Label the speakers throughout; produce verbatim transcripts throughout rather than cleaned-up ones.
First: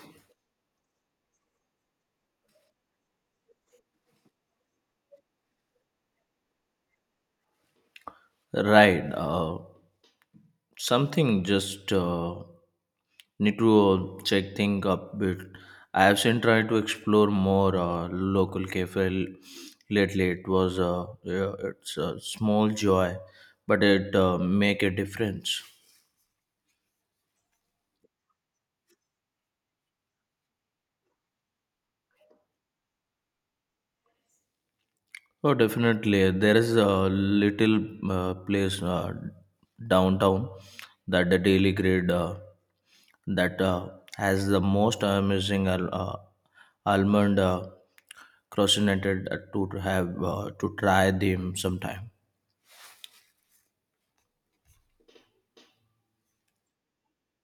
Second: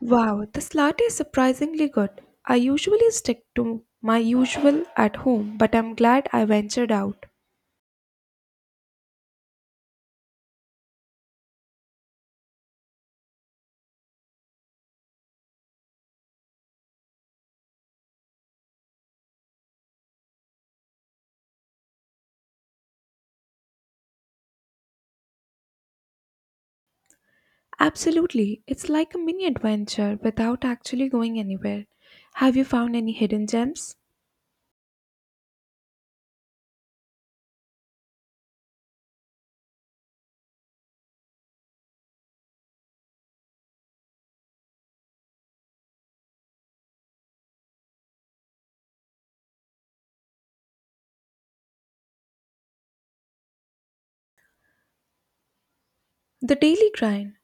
Speaker 1: Wow, this latte is surprisingly good. I usually stick to my usual at home, but I'm glad I ventured out.
Speaker 2: Right. Uh, something just uh, need to uh, check thing up bit. I have been trying to explore more uh, local cafe lately. It was uh, yeah, it's a small joy, but it uh, make a difference.
Speaker 1: Absolutely, it's like a mini adventure without actually going anywhere. Have you found any hidden gems?
Speaker 2: Oh, definitely. There is a little uh, place uh, downtown that the Daily Grid uh, that uh, has the most amazing al- uh, almond uh, croissant uh, to have uh, to try them sometime.
Speaker 1: The daily grind.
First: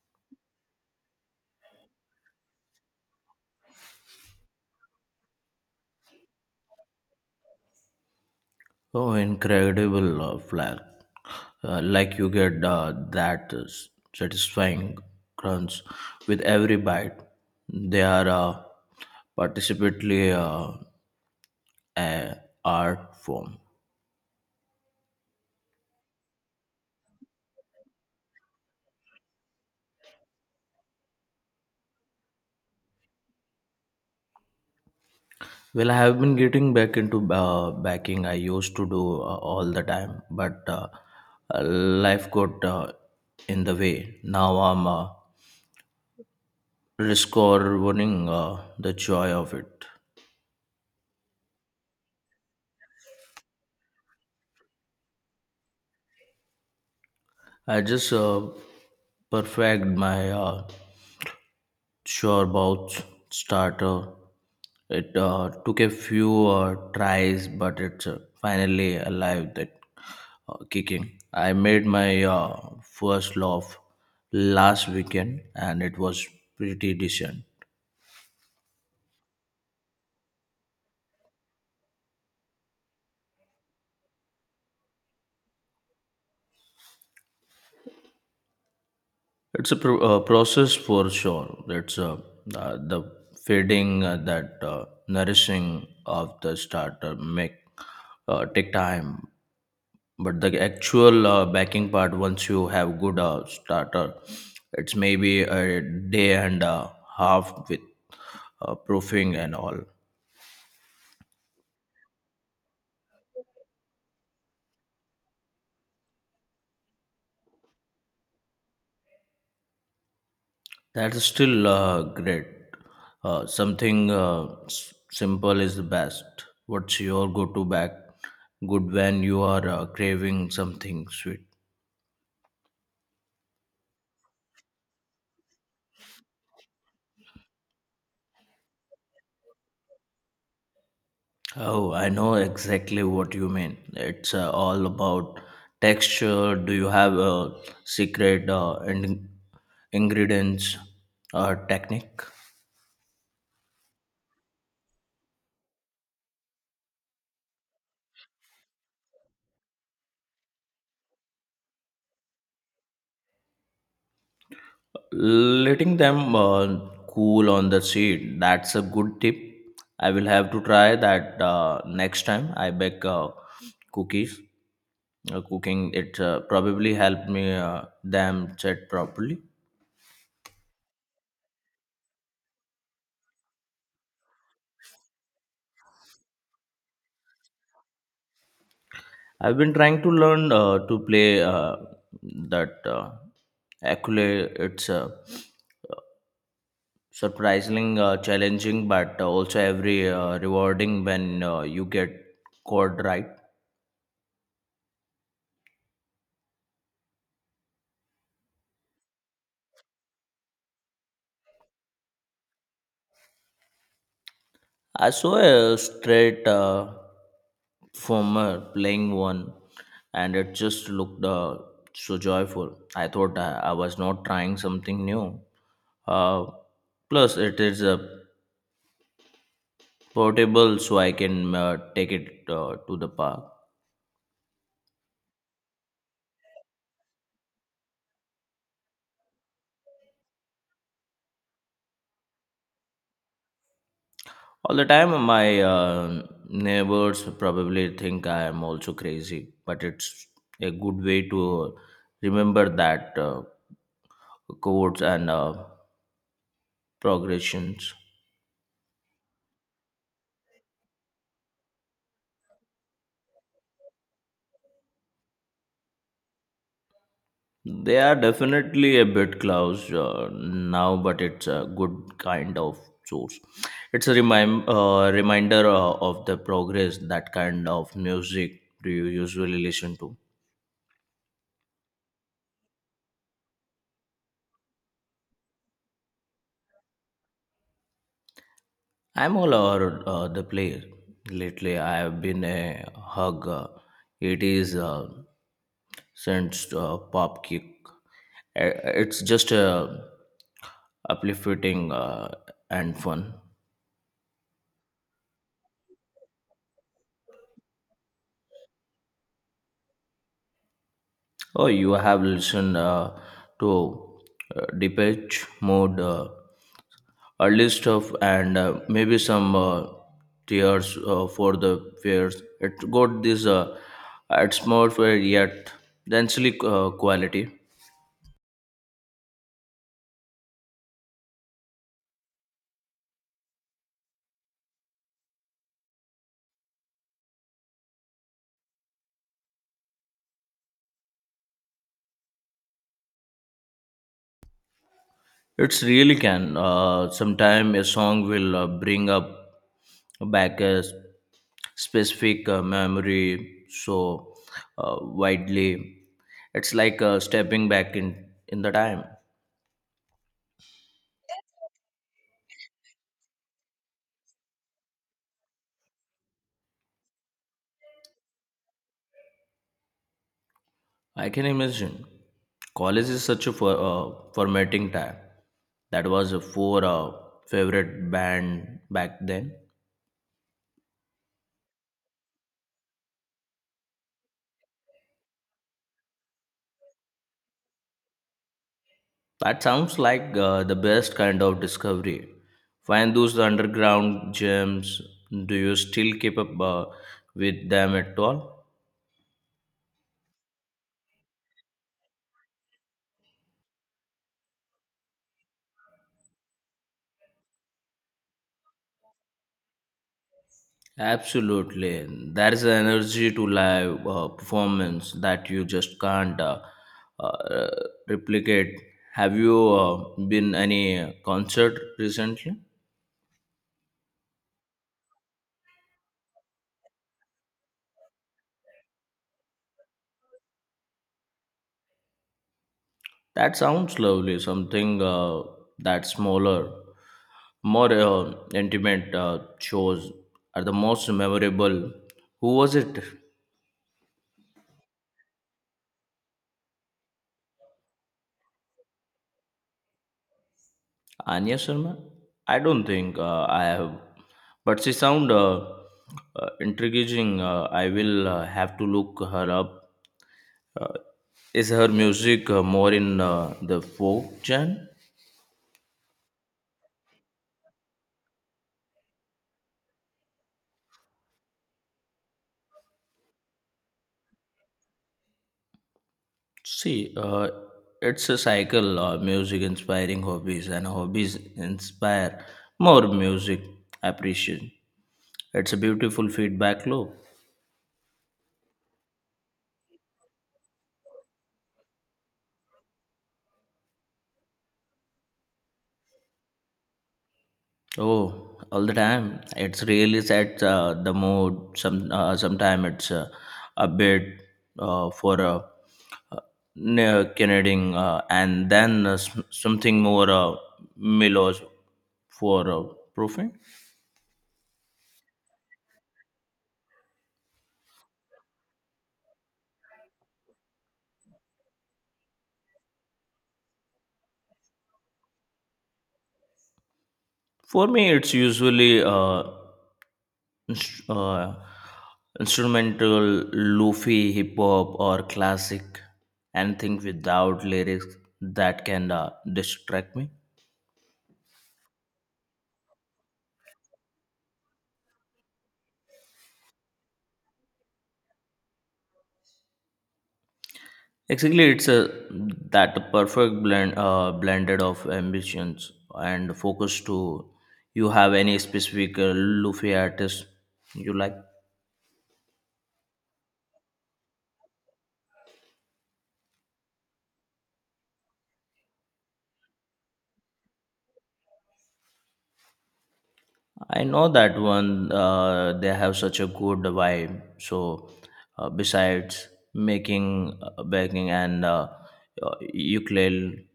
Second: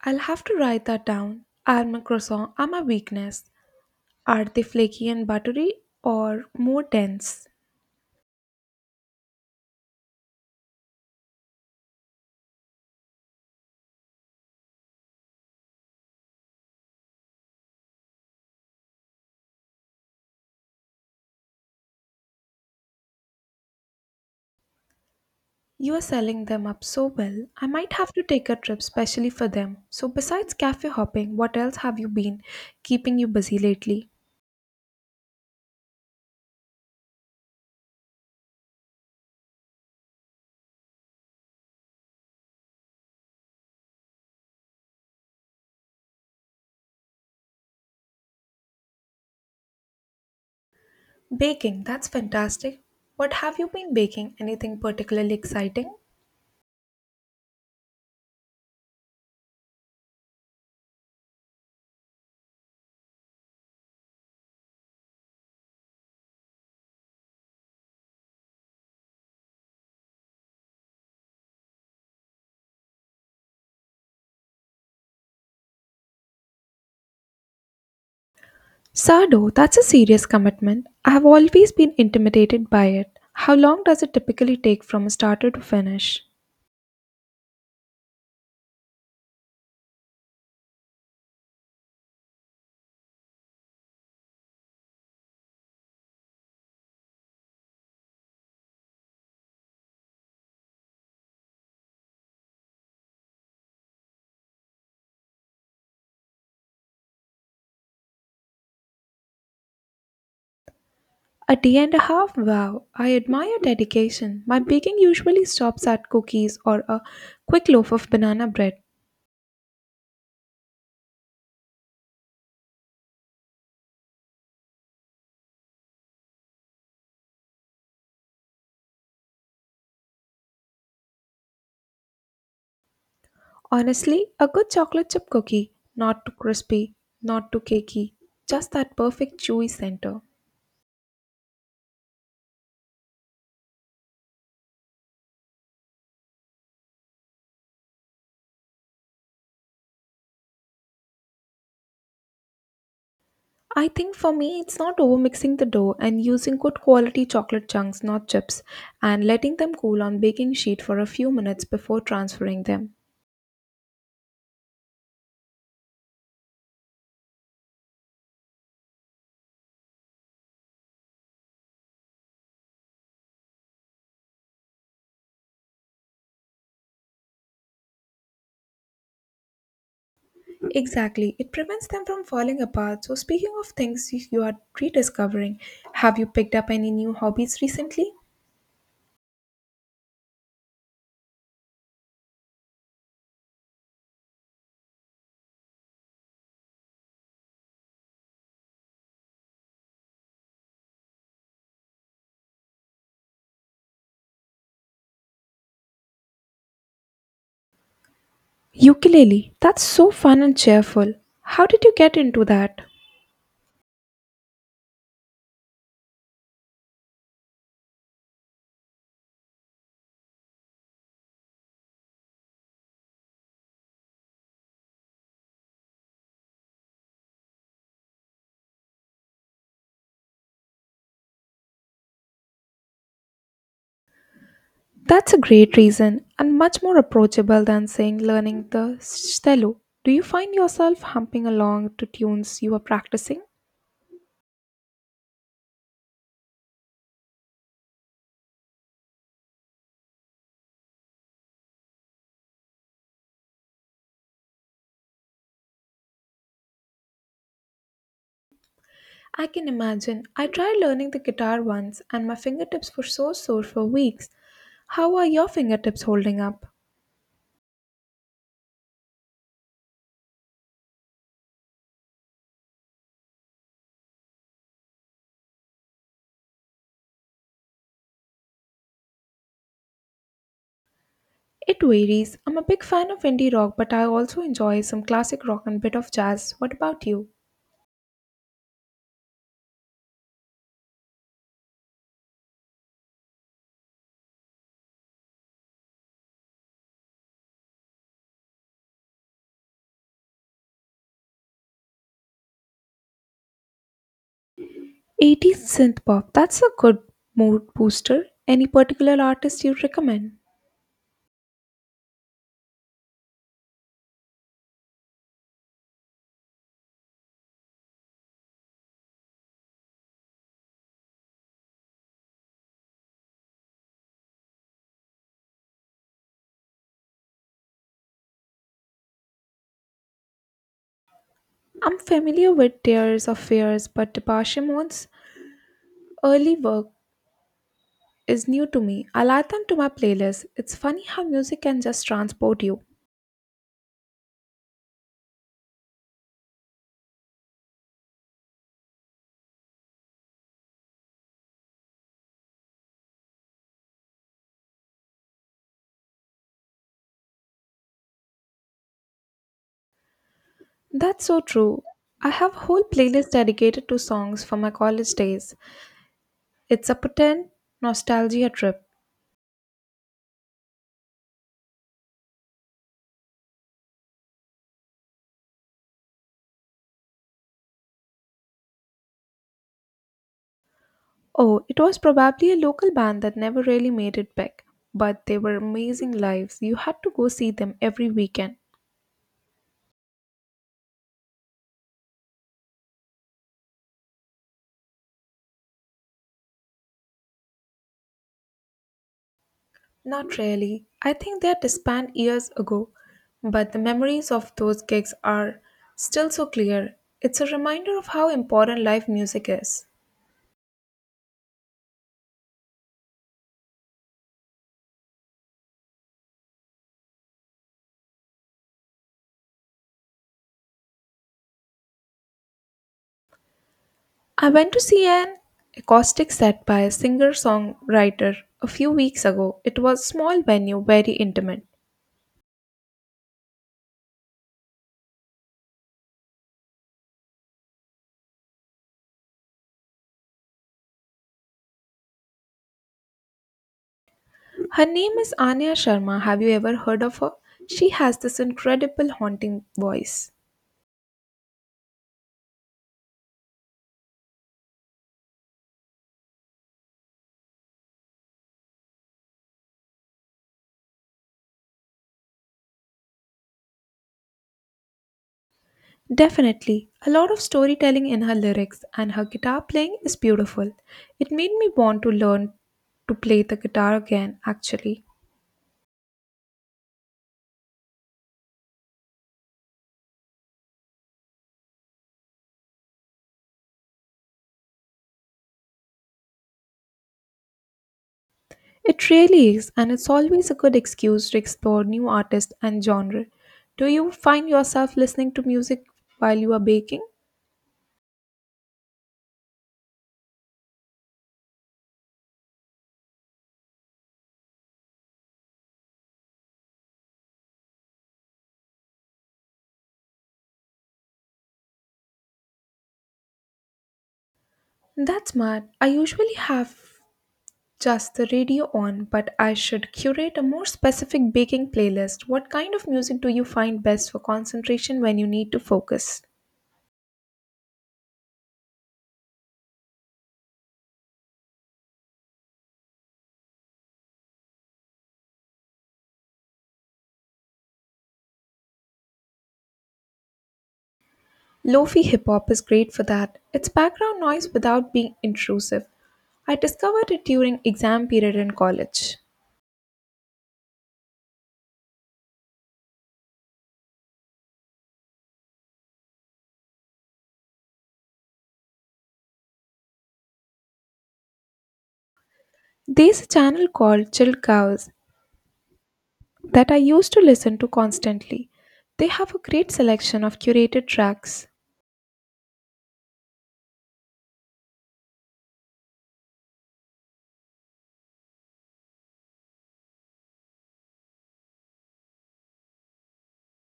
Speaker 1: I'll have to write that down. Almond croissant are my weakness. Are they flaky and buttery or more dense?
Speaker 2: Oh, incredible uh, flair! Uh, like you get uh, that s- satisfying crunch with every bite. They are uh, participately. Uh, uh, Art form.
Speaker 1: You are selling them up so well. I might have to take a trip specially for them. So, besides cafe hopping, what else have you been keeping you busy lately?
Speaker 2: Well, I have been getting back into uh, backing. I used to do uh, all the time, but uh, uh, life got uh, in the way. Now I'm uh, discovering uh, the joy of it.
Speaker 1: Baking, that's fantastic. What have you been baking? Anything particularly exciting?
Speaker 2: I just uh, perfect my uh, sure about starter. It uh, took a few uh, tries, but it's uh, finally alive that uh, kicking. I made my uh, first loaf last weekend, and it was pretty decent.
Speaker 1: Sardo, that's a serious commitment. I have always been intimidated by it. How long does it typically take from a starter to finish?
Speaker 2: It's a pro- uh, process for sure. It's uh, uh, the feeding uh, that uh, nourishing of the starter make uh, take time, but the actual uh, backing part once you have good uh, starter, it's maybe a day and a half with uh, proofing and all.
Speaker 1: A day and a half? Wow, I admire dedication. My baking usually stops at cookies or a quick loaf of banana bread.
Speaker 2: That's still uh, great, uh, something uh, s- simple is the best. What's your go-to back good when you are uh, craving something sweet?
Speaker 1: Honestly, a good chocolate chip cookie, not too crispy, not too cakey, just that perfect chewy center.
Speaker 2: Oh, I know exactly what you mean. It's uh, all about texture. Do you have a secret uh, in- ingredients or technique?
Speaker 1: I think for me, it's not overmixing the dough and using good quality chocolate chunks, not chips, and letting them cool on baking sheet for a few minutes before transferring them.
Speaker 2: Letting them uh, cool on the seed. That's a good tip. I will have to try that uh, next time I bake uh, cookies. Uh, cooking it uh, probably helped me uh, them set properly.
Speaker 1: Exactly, it prevents them from falling apart. So, speaking of things you are rediscovering, have you picked up any new hobbies recently?
Speaker 2: I've been trying to learn uh, to play uh, that uh, ukulele. It's uh, surprisingly uh, challenging, but also every uh, rewarding when uh, you get chord right.
Speaker 1: Ukulele, that's so fun and cheerful. How did you get into that?
Speaker 2: I saw a straight uh, former playing one, and it just looked uh, so joyful. I thought I, I was not trying something new. Uh, Plus, it is uh, portable, so I can uh, take it uh, to the park.
Speaker 1: That's a great reason and much more approachable than saying learning the cello. Do you find yourself humping along to tunes you are practicing?
Speaker 2: All the time, my uh, neighbors probably think I am also crazy, but it's a good way to remember that uh, codes and uh, progressions.
Speaker 1: I can imagine. I tried learning the guitar once and my fingertips were so sore for weeks. How are your fingertips holding up?
Speaker 2: They are definitely a bit close uh, now, but it's a good kind of source. It's a remind, uh, reminder uh, of the progress. That kind of music do you usually listen to?
Speaker 1: It varies. I'm a big fan of indie rock, but I also enjoy some classic rock and bit of jazz. What about you?
Speaker 2: I'm all over uh, the place. Lately, I've been a hug. uh, It is uh, since uh, pop kick. Uh, It's just uh, uplifting uh, and fun.
Speaker 1: eighties synth pop. That's a good mood booster. Any particular artist you recommend?
Speaker 2: Oh, you have listened uh, to uh, Depeche Mode, uh, early stuff, and uh, maybe some uh, tears uh, for the fears. It got this. Uh, it's more for yet densely uh, quality.
Speaker 1: I'm familiar with Tears of Fears, but Depeche Mode's early work is new to me. I'll add them to my playlist. It's funny how music can just transport you.
Speaker 2: It's really can. Uh, sometime a song will uh, bring up back a s- specific uh, memory so uh, widely. It's like uh, stepping back in, in the time.
Speaker 1: That's so true. I have a whole playlist dedicated to songs from my college days. It's a pretend nostalgia trip.
Speaker 2: I can imagine. College is such a for, uh, formatting time. That was a four uh, favorite band back then.
Speaker 1: Oh, it was probably a local band that never really made it big, but they were amazing lives. You had to go see them every weekend.
Speaker 2: That sounds like uh, the best kind of discovery. Find those underground gems. Do you still keep up uh, with them at all?
Speaker 1: Not really. I think they're disbanded years ago, but the memories of those gigs are still so clear. It's a reminder of how important live music is.
Speaker 2: Absolutely. There is an energy to live uh, performance that you just can't uh, uh, replicate. Have you uh, been any concert recently?
Speaker 1: I went to see an acoustic set by a singer songwriter a few weeks ago. It was a small venue, very intimate.
Speaker 2: That sounds lovely. Something uh, that smaller, more uh, intimate uh, shows are the most memorable. Who was it?
Speaker 1: Her name is Anya Sharma. Have you ever heard of her? She has this incredible haunting voice.
Speaker 2: Anya Sharma? I don't think uh, I have, but she sound uh, uh, intriguing. Uh, I will uh, have to look her up. Uh, is her music uh, more in uh, the folk genre?
Speaker 1: Definitely. A lot of storytelling in her lyrics, and her guitar playing is beautiful. It made me want to learn to play the guitar again, actually.
Speaker 2: See, uh, it's a cycle. Uh, music inspiring hobbies, and hobbies inspire more music appreciation. It's a beautiful feedback loop.
Speaker 1: It really is, and it's always a good excuse to explore new artists and genre. Do you find yourself listening to music while you are baking?
Speaker 2: Oh, all the time. It's really sets uh, the mood. Some uh, sometime it's uh, a bit uh, for a uh, uh, Canadian, uh, and then uh, s- something more uh, mellow for uh, proofing.
Speaker 1: That's smart. I usually have just the radio on, but I should curate a more specific baking playlist. What kind of music do you find best for concentration when you need to focus?
Speaker 2: For me, it's usually. Uh, inst- uh, Instrumental, lofi, hip hop, or classic, anything without lyrics that can uh, distract me.
Speaker 1: Lofi hip hop is great for that, it's background noise without being intrusive. I discovered it during exam period in college.
Speaker 2: Exactly, it's a that perfect blend, uh, blended of ambitions and focus. To you have any specific uh, lofi artist you like?
Speaker 1: There's a channel called Chill Cows that I used to listen to constantly. They have a great selection of curated tracks.
Speaker 2: I know that one. Uh, they have such a good vibe. So, uh, besides making uh, baking and uh, uh, ukulele,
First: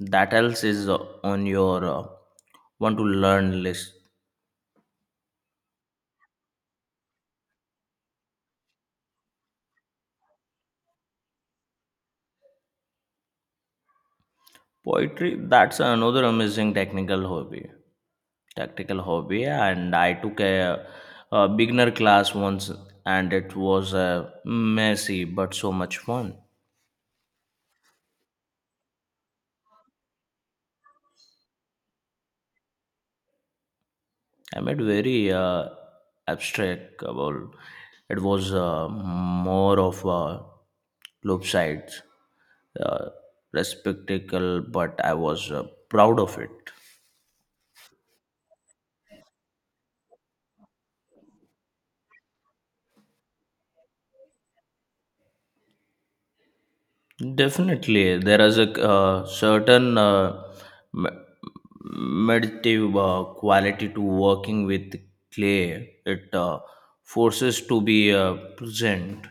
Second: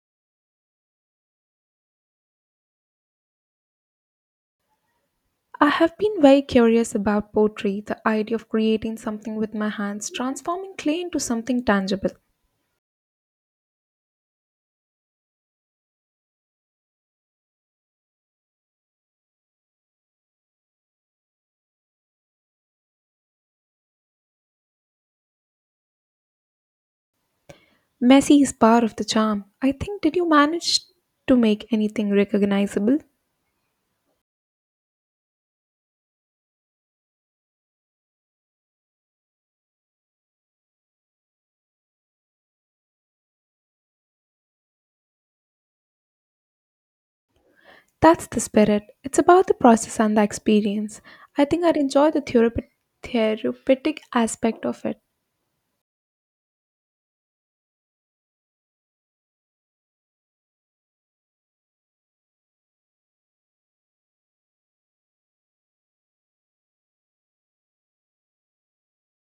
Speaker 2: that else is uh, on your uh, want to learn list.
Speaker 1: I have been very curious about poetry, the idea of creating something with my hands, transforming clay into something tangible.
Speaker 2: Poetry. That's another amazing technical hobby. Tactical hobby, and I took a, a beginner class once, and it was uh, messy but so much fun.
Speaker 1: Messy is part of the charm. I think, did you manage to make anything recognizable?
Speaker 2: I made very uh, abstract about it was uh, more of a loop sides uh, respectacle, but I was uh, proud of it.
Speaker 1: That's the spirit. It's about the process and the experience. I think I'd enjoy the therape- therapeutic aspect of it.
Speaker 2: Definitely there is a uh, certain uh, me- meditative uh, quality to working with clay. It uh, forces to be uh, present.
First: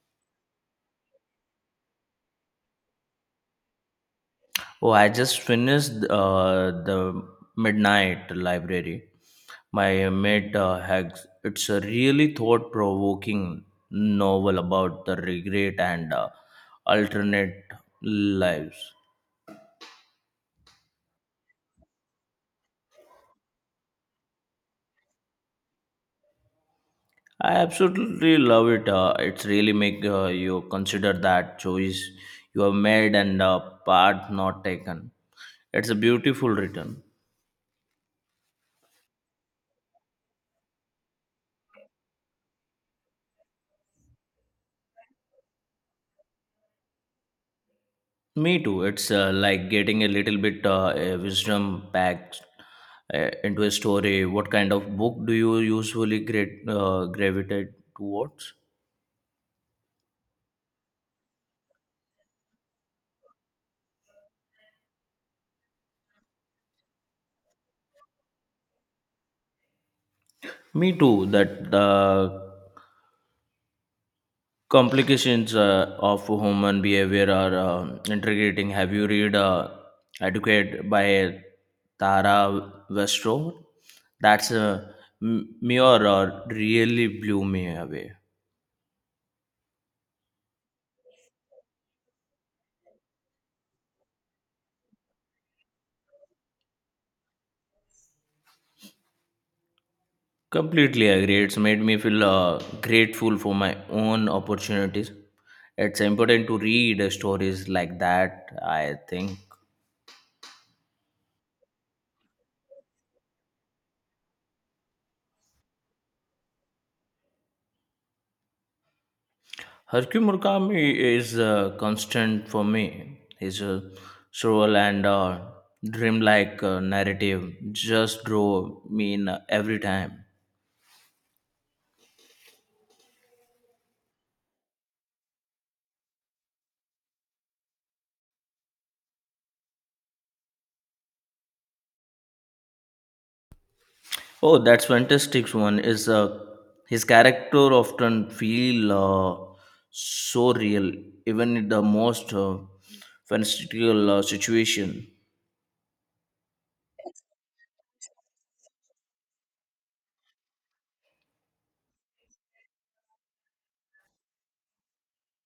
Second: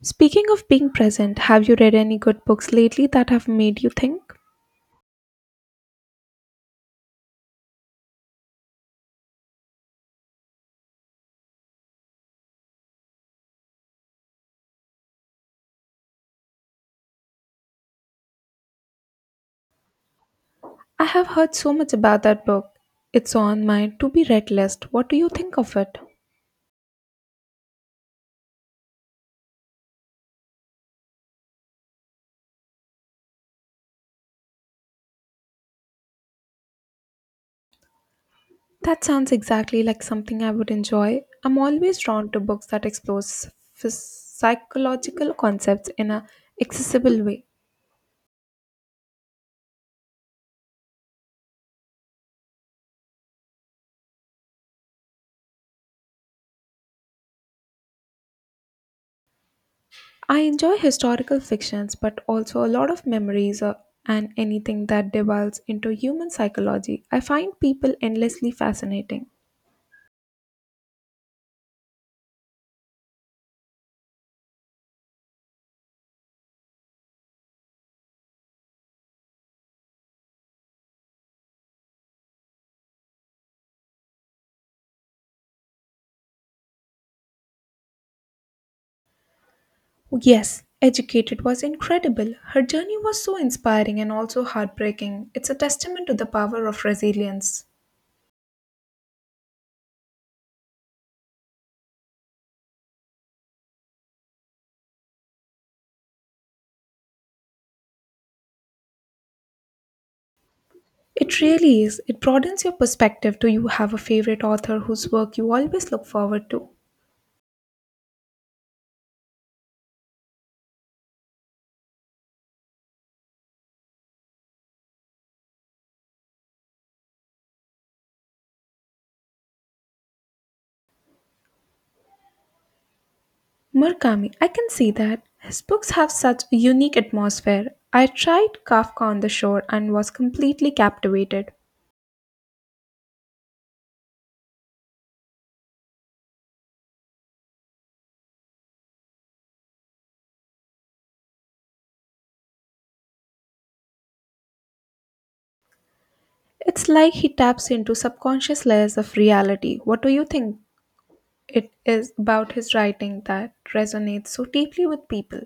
Speaker 1: Speaking of being present, have you read any good books lately that have made you think?
Speaker 2: Oh, I just finished uh, the Midnight Library. My mate uh, Hags. It's a really thought-provoking novel about the regret and uh, alternate lives.
Speaker 1: I have heard so much about that book. It's on my to be read list. What do you think of it?
Speaker 2: I absolutely love it. Uh, it's really make uh, you consider that choice you have made and uh, part not taken. It's a beautiful return.
Speaker 1: That sounds exactly like something I would enjoy. I'm always drawn to books that explore phys- psychological concepts in a accessible way.
Speaker 2: Me too. It's uh, like getting a little bit uh, a wisdom packed uh, into a story. What kind of book do you usually great, uh, gravitate towards?
Speaker 1: I enjoy historical fictions, but also a lot of memories or, and anything that delves into human psychology. I find people endlessly fascinating.
Speaker 2: Me too. That the complications uh, of human behavior are uh, integrating. Have you read uh, Educate by Tara Westrow? That's a m- mirror uh, really blew me away.
Speaker 1: Yes, Educated was incredible. Her journey was so inspiring and also heartbreaking. It's a testament to the power of resilience.
Speaker 2: Completely agree. It's made me feel uh, grateful for my own opportunities. It's important to read uh, stories like that, I think.
Speaker 1: It really is. It broadens your perspective. Do you have a favorite author whose work you always look forward to?
Speaker 2: Haruki Murakami is uh, constant for me. His uh, surreal and uh, dreamlike uh, narrative just draw me in uh, every time.
Speaker 1: Murakami, I can see that. His books have such a unique atmosphere. I tried Kafka on the Shore and was completely captivated.
Speaker 2: Oh, that's fantastic one. Is uh, his character often feel uh, so real, even in the most uh, fantastical uh, situation.
Speaker 1: It's like he taps into subconscious layers of reality. What do you think it is about his writing that resonates so deeply with people?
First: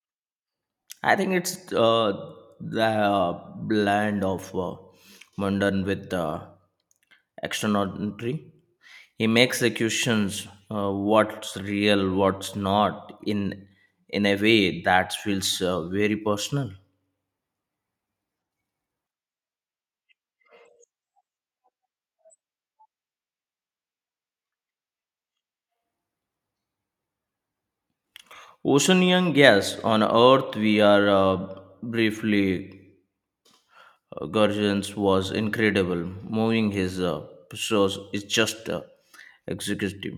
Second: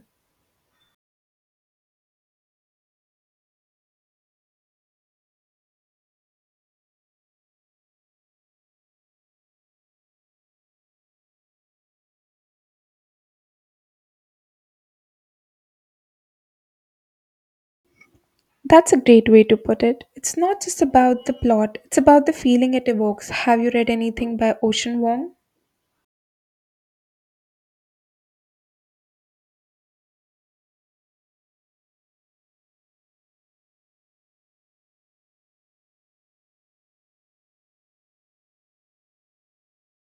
Speaker 2: I think it's uh, the uh, blend of uh, modern with uh, extraordinary. He makes executions uh, what's real, what's not, in in a way that feels uh, very personal.
Speaker 1: That's a great way to put it. It's not just about the plot, it's about the feeling it evokes. Have you read anything by Ocean Wong?
Speaker 2: Oceanian gas on Earth, we are uh, briefly. Uh, Gurgens was incredible. Moving his uh, shows is just uh, executive.